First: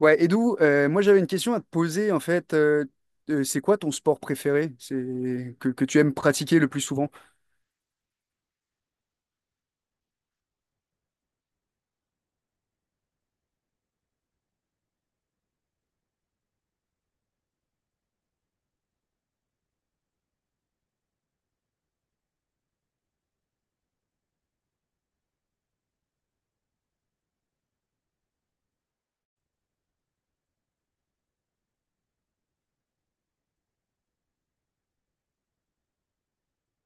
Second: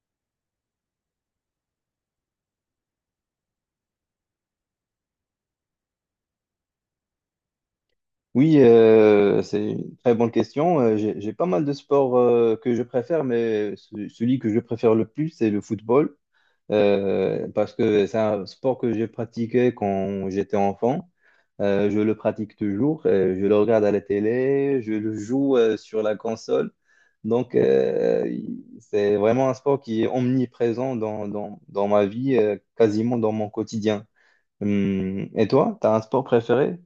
Ouais, Edou, moi j'avais une question à te poser en fait. C'est quoi ton sport préféré? C'est que tu aimes pratiquer le plus souvent? Oui, c'est une très bonne question. J'ai pas mal de sports que je préfère, mais celui que je préfère le plus, c'est le football, parce que c'est un sport que j'ai pratiqué quand j'étais enfant. Je le pratique toujours, je le regarde à la télé, je le joue sur la console. C'est vraiment un sport qui est omniprésent dans ma vie, quasiment dans mon quotidien. Et toi, tu as un sport préféré?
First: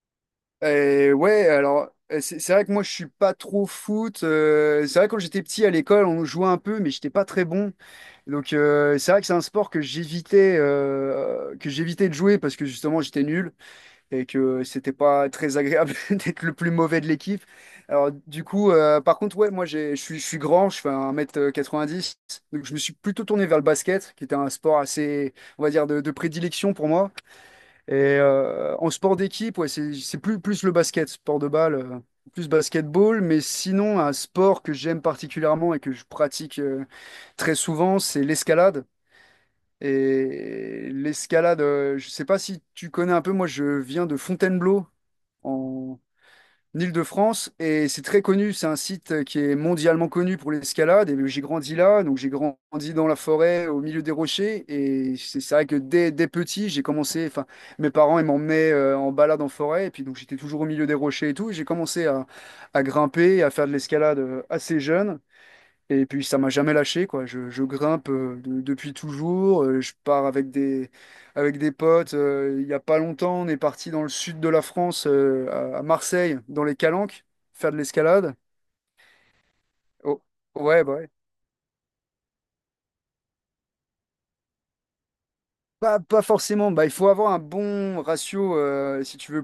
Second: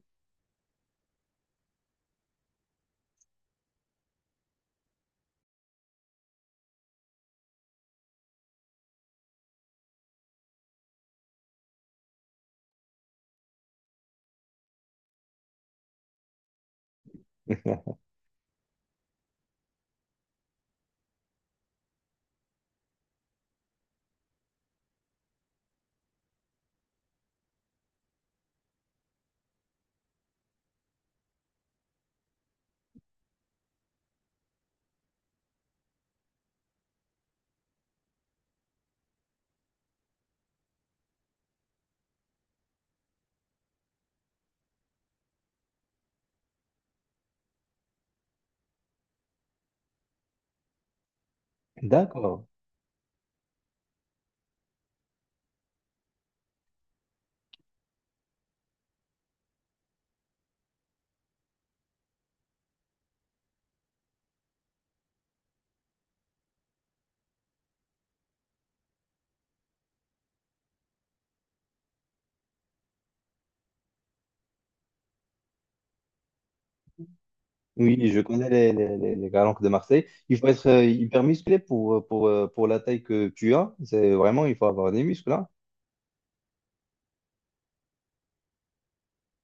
Ouais, alors c'est vrai que moi je suis pas trop foot. C'est vrai que quand j'étais petit à l'école, on jouait un peu, mais j'étais pas très bon. Donc c'est vrai que c'est un sport que j'évitais que j'évitais de jouer parce que justement j'étais nul, et que c'était pas très agréable d'être le plus mauvais de l'équipe. Alors du coup, par contre, ouais, je suis grand, je fais un mètre quatre-vingt-dix, donc je me suis plutôt tourné vers le basket, qui était un sport assez, on va dire, de prédilection pour moi. Et en sport d'équipe, ouais, c'est plus, plus le basket, sport de balle, plus basketball, mais sinon un sport que j'aime particulièrement et que je pratique très souvent, c'est l'escalade. Et l'escalade, je sais pas si tu connais un peu, moi je viens de Fontainebleau, en Île-de-France, et c'est très connu. C'est un site qui est mondialement connu pour l'escalade. Et j'ai grandi là, donc j'ai D'accord. grandi dans la forêt, au milieu des rochers. Et c'est vrai que dès petit, j'ai commencé. Enfin, mes parents, ils m'emmenaient en balade en forêt. Et puis donc j'étais toujours au milieu des rochers et tout, et j'ai commencé à grimper, à faire de l'escalade assez jeune. Et puis ça m'a jamais lâché, quoi. Je grimpe depuis toujours. Je pars avec des potes. Il y a pas longtemps, on est parti dans le sud de la France, à Marseille, dans les Calanques, faire de Oui, je l'escalade. connais les calanques de Marseille. Oh, Il faut être ouais, bah ouais. hyper musclé pour la taille que tu as. C'est vraiment, il faut avoir des muscles, là. Pas forcément. Bah, il faut avoir un bon ratio, si tu veux,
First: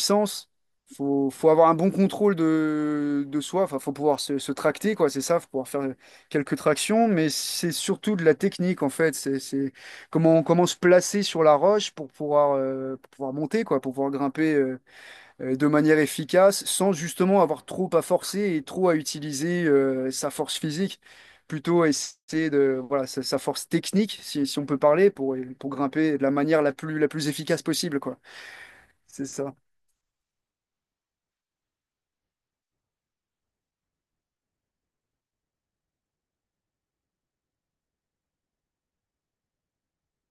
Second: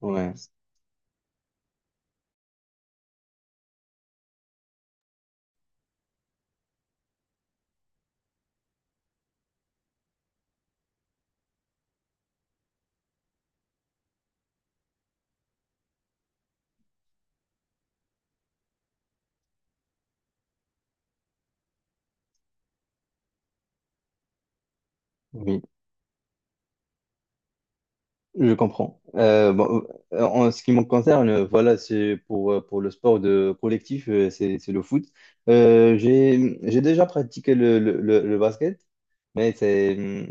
Ouais, Faut avoir un bon contrôle de soi. Enfin, faut pouvoir se tracter, quoi. C'est ça, faut pouvoir faire quelques tractions. Mais c'est surtout de la technique, en fait. C'est comment se placer sur la roche pour pouvoir monter, quoi, pour pouvoir grimper, de manière efficace sans justement avoir trop à forcer et trop à utiliser sa force physique, plutôt à essayer de, voilà, sa force technique, si on peut parler, pour, oui, pour grimper de la manière la plus efficace possible, quoi. je comprends. C'est ça. Bon, en ce qui me concerne, voilà, c'est pour le sport de collectif, c'est le foot. J'ai déjà pratiqué le basket, mais c'est,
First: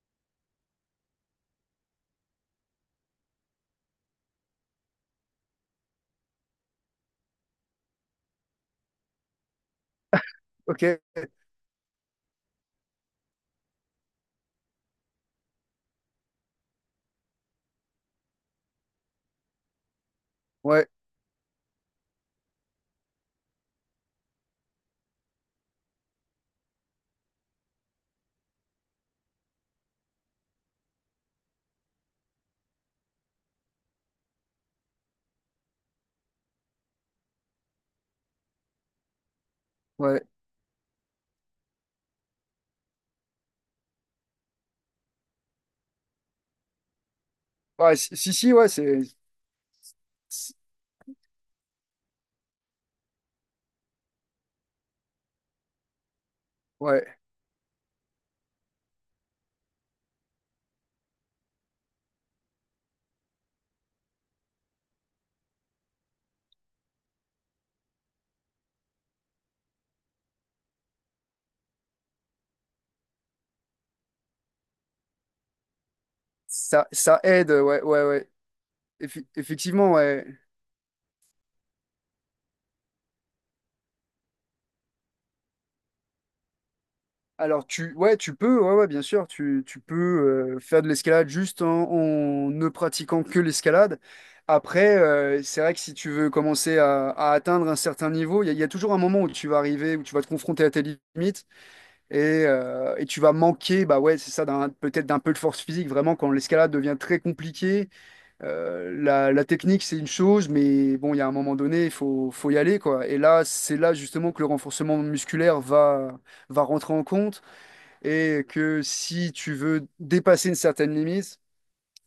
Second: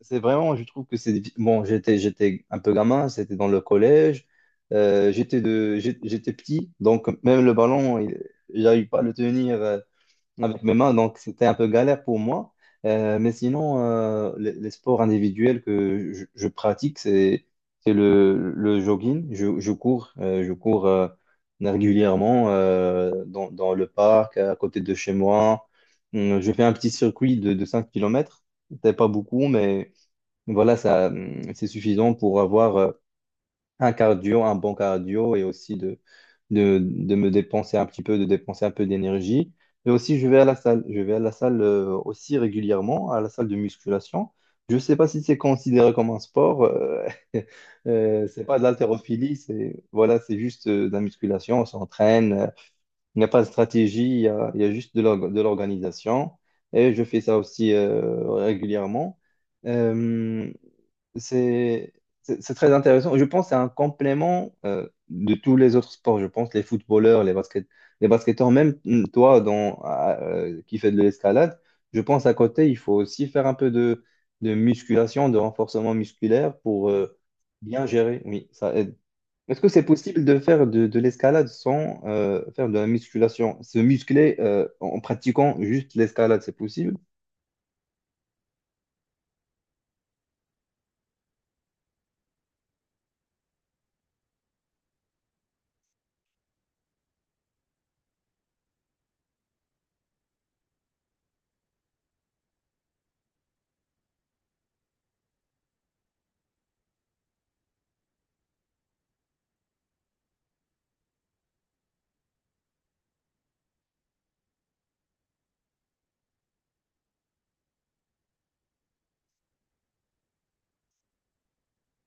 c'est vraiment, je trouve que c'est... Bon, j'étais un peu gamin, c'était dans le collège, j'étais petit, donc même le ballon, il- j'arrive pas à le tenir avec mes Ok. mains, donc c'était un peu galère pour moi. Mais sinon, les sports individuels que je pratique, c'est le jogging, je cours Ouais, régulièrement dans, dans le parc, à côté de chez moi. Je fais un petit circuit de 5 km. C'était pas beaucoup, mais donc voilà, ça, c'est suffisant pour avoir un cardio, un bon cardio et aussi de me dépenser un petit peu, de dépenser un peu d'énergie. Et aussi, ouais. je vais à la salle. Je vais à la salle aussi régulièrement, à la salle de musculation. Je ne sais pas si c'est considéré comme un sport. Ouais, si, si, C'est si, pas de ouais, c'est, l'haltérophilie, c'est voilà, c'est c'est- juste de la musculation. On s'entraîne, il n'y a pas de stratégie, il y a juste de l'organisation. Et je ouais. fais ça aussi régulièrement. Euh, c'est c'est très intéressant. Je pense que c'est un complément de tous les autres sports. Je pense les footballeurs, les basket, les basketteurs, même toi qui fais de l'escalade, je pense à côté, il faut aussi faire un peu de musculation, de renforcement musculaire Ça, pour ça aide, ouais, bien ouais, gérer. ouais. Oui, ça aide. Effi- Est-ce que c'est effectivement, possible ouais. de faire de l'escalade sans faire de la musculation? Se muscler en en pratiquant juste l'escalade, c'est possible? Alors tu ouais tu peux ouais, ouais bien sûr tu peux faire de l'escalade juste en ne pratiquant que l'escalade. Après c'est vrai que si tu veux commencer à atteindre un certain niveau, il y a toujours un moment où tu vas arriver où tu vas te confronter à tes limites et tu vas manquer bah ouais c'est ça d'un peut-être d'un peu de force physique vraiment quand l'escalade devient très compliquée. La technique c'est une chose mais bon il y a un moment donné il faut y aller quoi. Et là c'est là justement que le renforcement musculaire va rentrer en compte et que si tu veux dépasser une certaine limite,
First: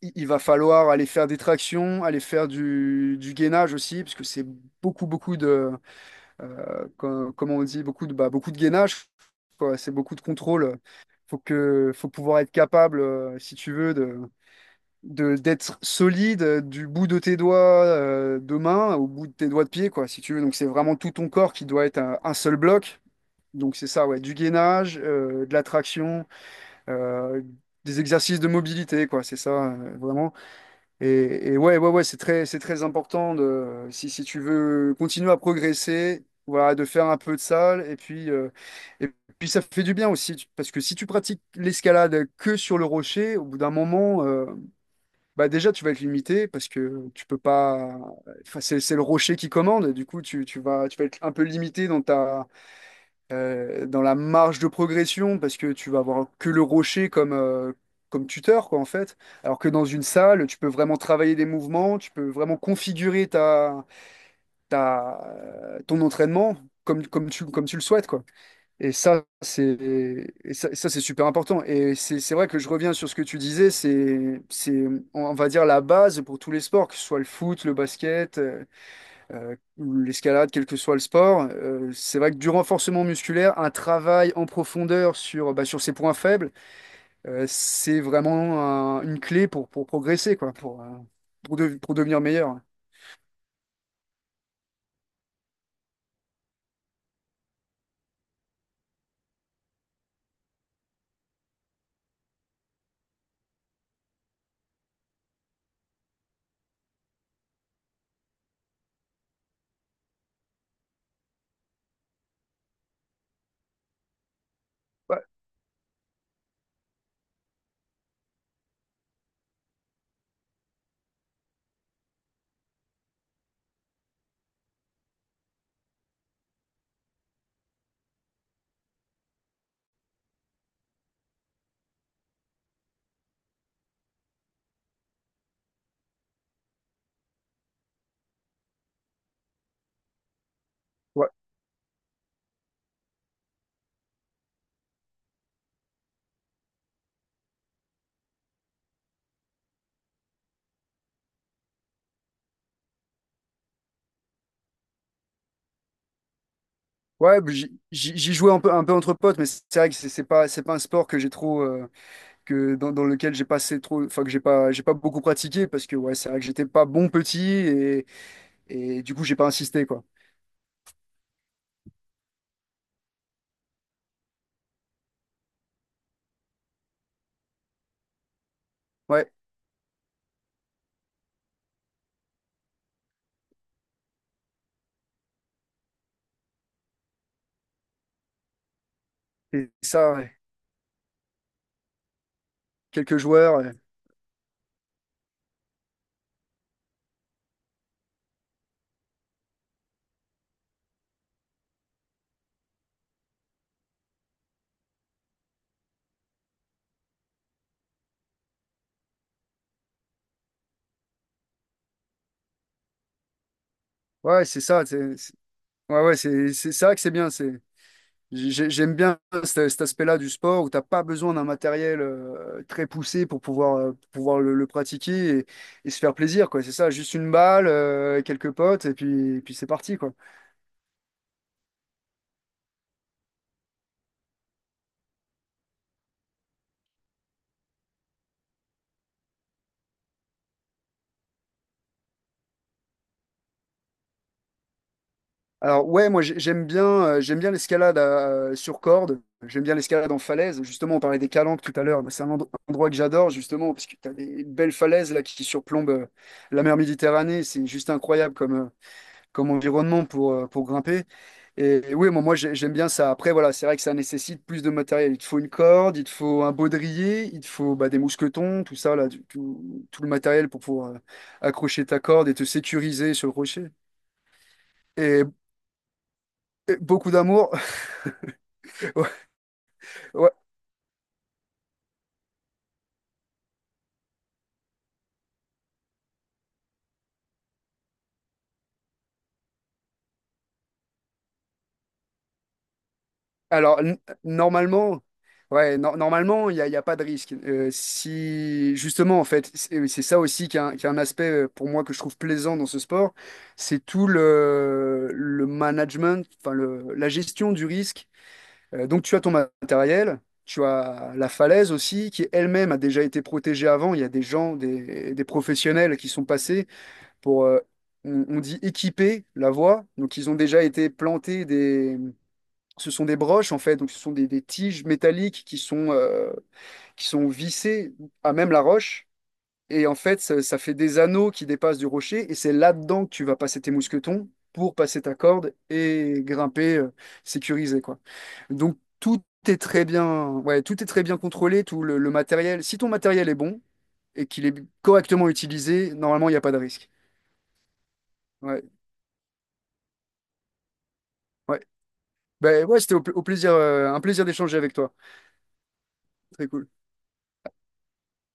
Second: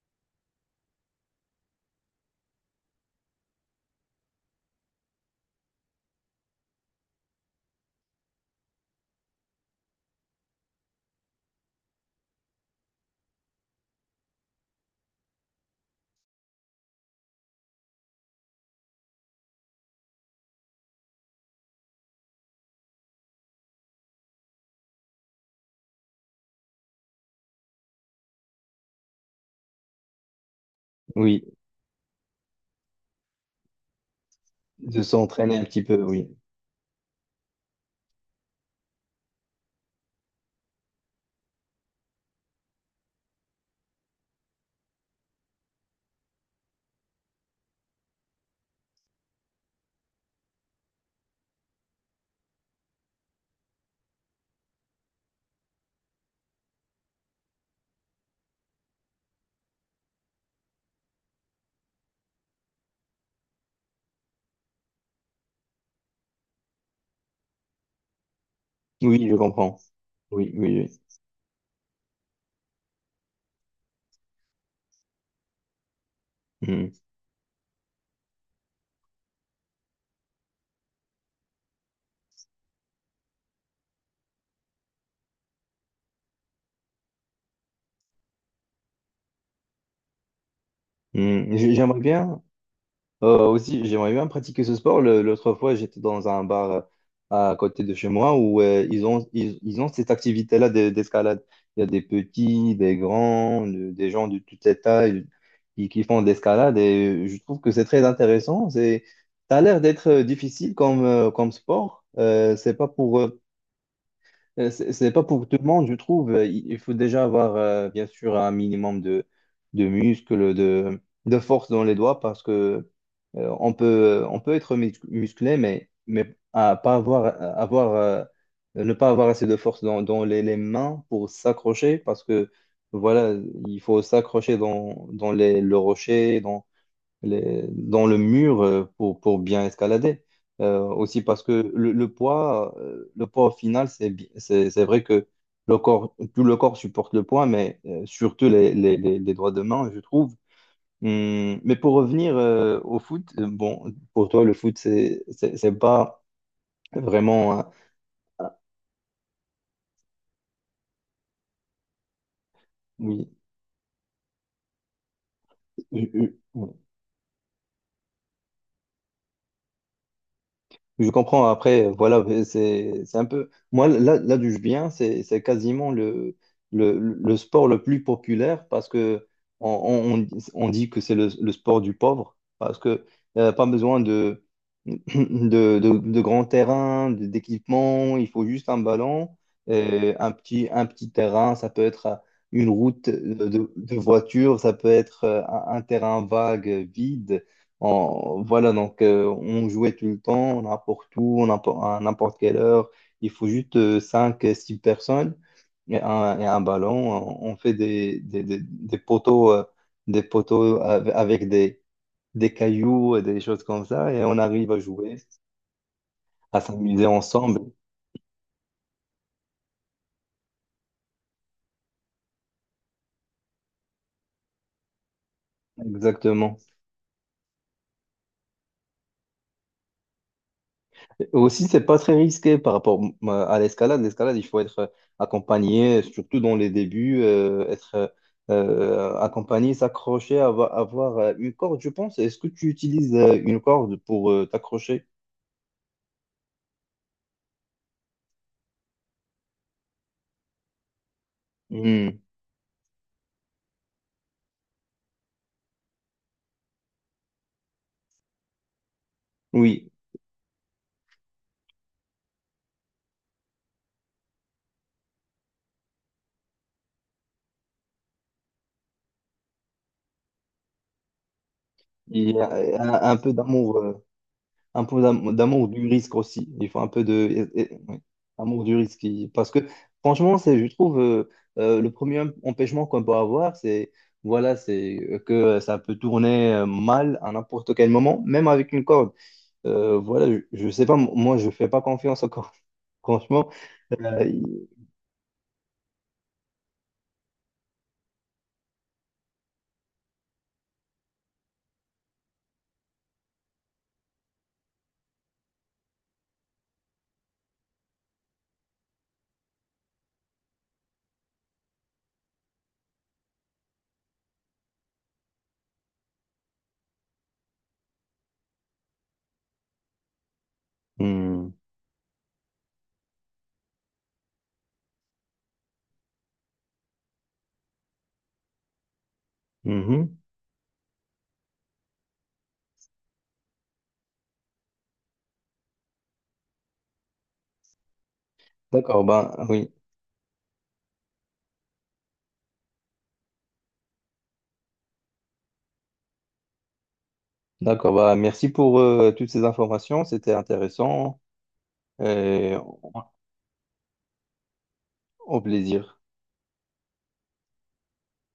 il va falloir aller faire des tractions, aller faire du gainage aussi, parce que c'est beaucoup, beaucoup de, comment on dit, beaucoup de, bah, beaucoup de gainage, quoi. C'est beaucoup de contrôle. Faut pouvoir être capable, si tu veux, de, d'être solide du bout de tes doigts de main au bout de tes doigts de pied, quoi, si tu veux. Donc c'est vraiment tout ton corps qui doit être un seul bloc. Donc c'est ça, ouais, du gainage, de la traction, euh, des exercices de mobilité, quoi, c'est ça, vraiment. Oui, Et ouais, ouais, ouais, c'est très important de, si tu veux de continuer à s'entraîner un petit peu, progresser, oui. voilà, de faire un peu de salle, et puis ça fait du bien aussi, parce que si tu pratiques l'escalade que sur le rocher, au bout d'un moment, bah déjà, tu vas être limité, parce que tu peux pas, enfin, c'est le rocher qui commande, du coup, tu vas être un peu limité dans ta, dans la marge de progression parce que tu vas avoir que le rocher comme, comme tuteur, quoi, en fait. Alors que dans une salle, tu peux vraiment travailler des mouvements, tu peux vraiment configurer ton entraînement comme, comme tu le souhaites, quoi. Et ça, Oui, je c'est, comprends. Oui, oui, c'est super important. Et c'est vrai que je reviens sur ce que tu disais, on va dire, la base pour tous les sports, oui. que ce soit le foot, le basket, l'escalade, quel que soit le sport. C'est vrai que du renforcement musculaire, un travail en profondeur sur, bah, sur ses points faibles, c'est vraiment une clé pour progresser, quoi, Mm. Mm. J- pour J'aimerais devenir bien meilleur. Aussi, j'aimerais bien pratiquer ce sport. Le- L'autre fois, j'étais dans un bar à côté de chez moi où ils ont cette activité-là d'escalade. Il y a des petits, des grands, de- des gens de toutes les tailles qui font de l'escalade et je trouve que c'est très intéressant. C'est, ça a l'air d'être difficile comme, comme sport. C'est pas Ouais, pour tout le monde, je trouve. Il faut déjà avoir, bien sûr, un minimum de muscles, de force dans les doigts parce que. On peut être musclé, mais à pas avoir, à avoir, ne pas avoir assez de force dans, dans les mains pour s'accrocher, parce que voilà, il faut s'accrocher dans, dans les, le rocher, dans, les, dans le mur pour bien escalader. Aussi ouais, parce que le poids au final, c'est vrai que le corps, tout le corps supporte le poids, mais surtout les doigts de main, je trouve. Mais pour revenir au foot, bon, pour toi, le foot, c'est pas ouais, bah, vraiment. Hein, j'y jouais un peu entre potes, mais c'est vrai que c'est pas un sport que j'ai trop, que dans, dans lequel j'ai passé trop, enfin que j'ai pas beaucoup pratiqué parce que ouais, c'est oui, vrai que j'étais pas bon petit, et du coup j'ai pas insisté quoi. je comprends. Après, voilà, c'est un peu. Moi, là, d'où je viens, c'est quasiment le, le sport le plus populaire parce que Ouais, on, on dit que c'est le sport du pauvre parce que pas besoin de, de grands terrains, d'équipements. Il faut juste un ballon, et ça, et ouais. Un petit terrain. Ça peut être une route Quelques joueurs. De voiture, ça peut être un terrain vague, vide. On- voilà, donc on jouait tout le temps, n'importe où, n'importe- à n'importe quelle heure. Il faut juste 5, 6 personnes et un ballon. On fait des poteaux avec des cailloux et des choses comme ça et on Ouais, c'est arrive à ça. Jouer, Ouais, ouais, à c'est vrai que s'amuser c'est bien. C'est, ensemble. J'aime bien cet aspect-là du sport où t'as pas besoin d'un matériel très poussé pour pouvoir le pratiquer et se faire plaisir, Exactement. quoi. C'est ça, juste une balle, quelques potes et puis c'est parti, quoi. Aussi, c'est pas très risqué par rapport à l'escalade. L'escalade, il faut être accompagné, surtout dans les débuts, être accompagné, s'accrocher, avoir une corde, je pense. Est-ce que tu utilises une corde pour t'accrocher? Alors, ouais, j'aime bien l'escalade sur corde. J'aime bien l'escalade en falaise. Justement, on parlait des calanques tout à l'heure. Mais Hmm, c'est un endroit que j'adore, justement, parce que t'as des belles falaises là qui surplombent la mer Méditerranée. C'est juste incroyable comme, comme oui, environnement pour grimper. Et oui, moi, j'aime bien ça. Après, voilà, c'est vrai que ça nécessite plus de matériel. Il te faut une corde, il te faut un baudrier, il te faut bah, des mousquetons, tout ça, là, tout, tout le matériel pour pouvoir accrocher ta corde il et y te a sécuriser un sur le peu rocher. d'amour. Un peu Et, d'amour du risque aussi. Il et faut un peu beaucoup de d'amour. Ouais, amour du risque. Il- Parce que franchement, c'est, je trouve, le premier empêchement qu'on peut avoir, c'est voilà, c'est que ça peut tourner mal à n'importe quel moment, même avec une corde. Voilà, je sais pas, moi, je fais pas confiance aux cordes. Franchement, Alors, n- il- Normalement, ouais, normalement, il y a pas de risque. Si, justement, en fait, c'est ça aussi qui est un aspect pour moi que je trouve plaisant dans ce sport, c'est tout le management, enfin, le, la gestion du risque. Donc, tu as ton matériel, tu as la falaise aussi, qui elle-même a déjà été protégée avant. Il y a des gens, des professionnels qui sont passés pour, on dit équiper la voie. Donc, ils ont déjà été plantés, Hmm. ce sont des broches en fait, donc ce sont des tiges métalliques qui sont vissées à même la roche. Et en Mhm. fait, ça fait des anneaux qui dépassent du rocher. Et c'est là-dedans que tu vas passer tes mousquetons pour passer ta corde et grimper sécurisé, quoi. Donc D'accord, tout bah est oui. très bien, ouais, tout est très bien contrôlé, tout le matériel. Si ton matériel est bon et qu'il est correctement utilisé, normalement, il n'y a pas de risque. D'accord, bah merci Ouais, pour toutes ces informations, c'était intéressant ouais. et Ben ouais, au c'était au, au plaisir, un plaisir d'échanger avec toi. au plaisir. Très cool.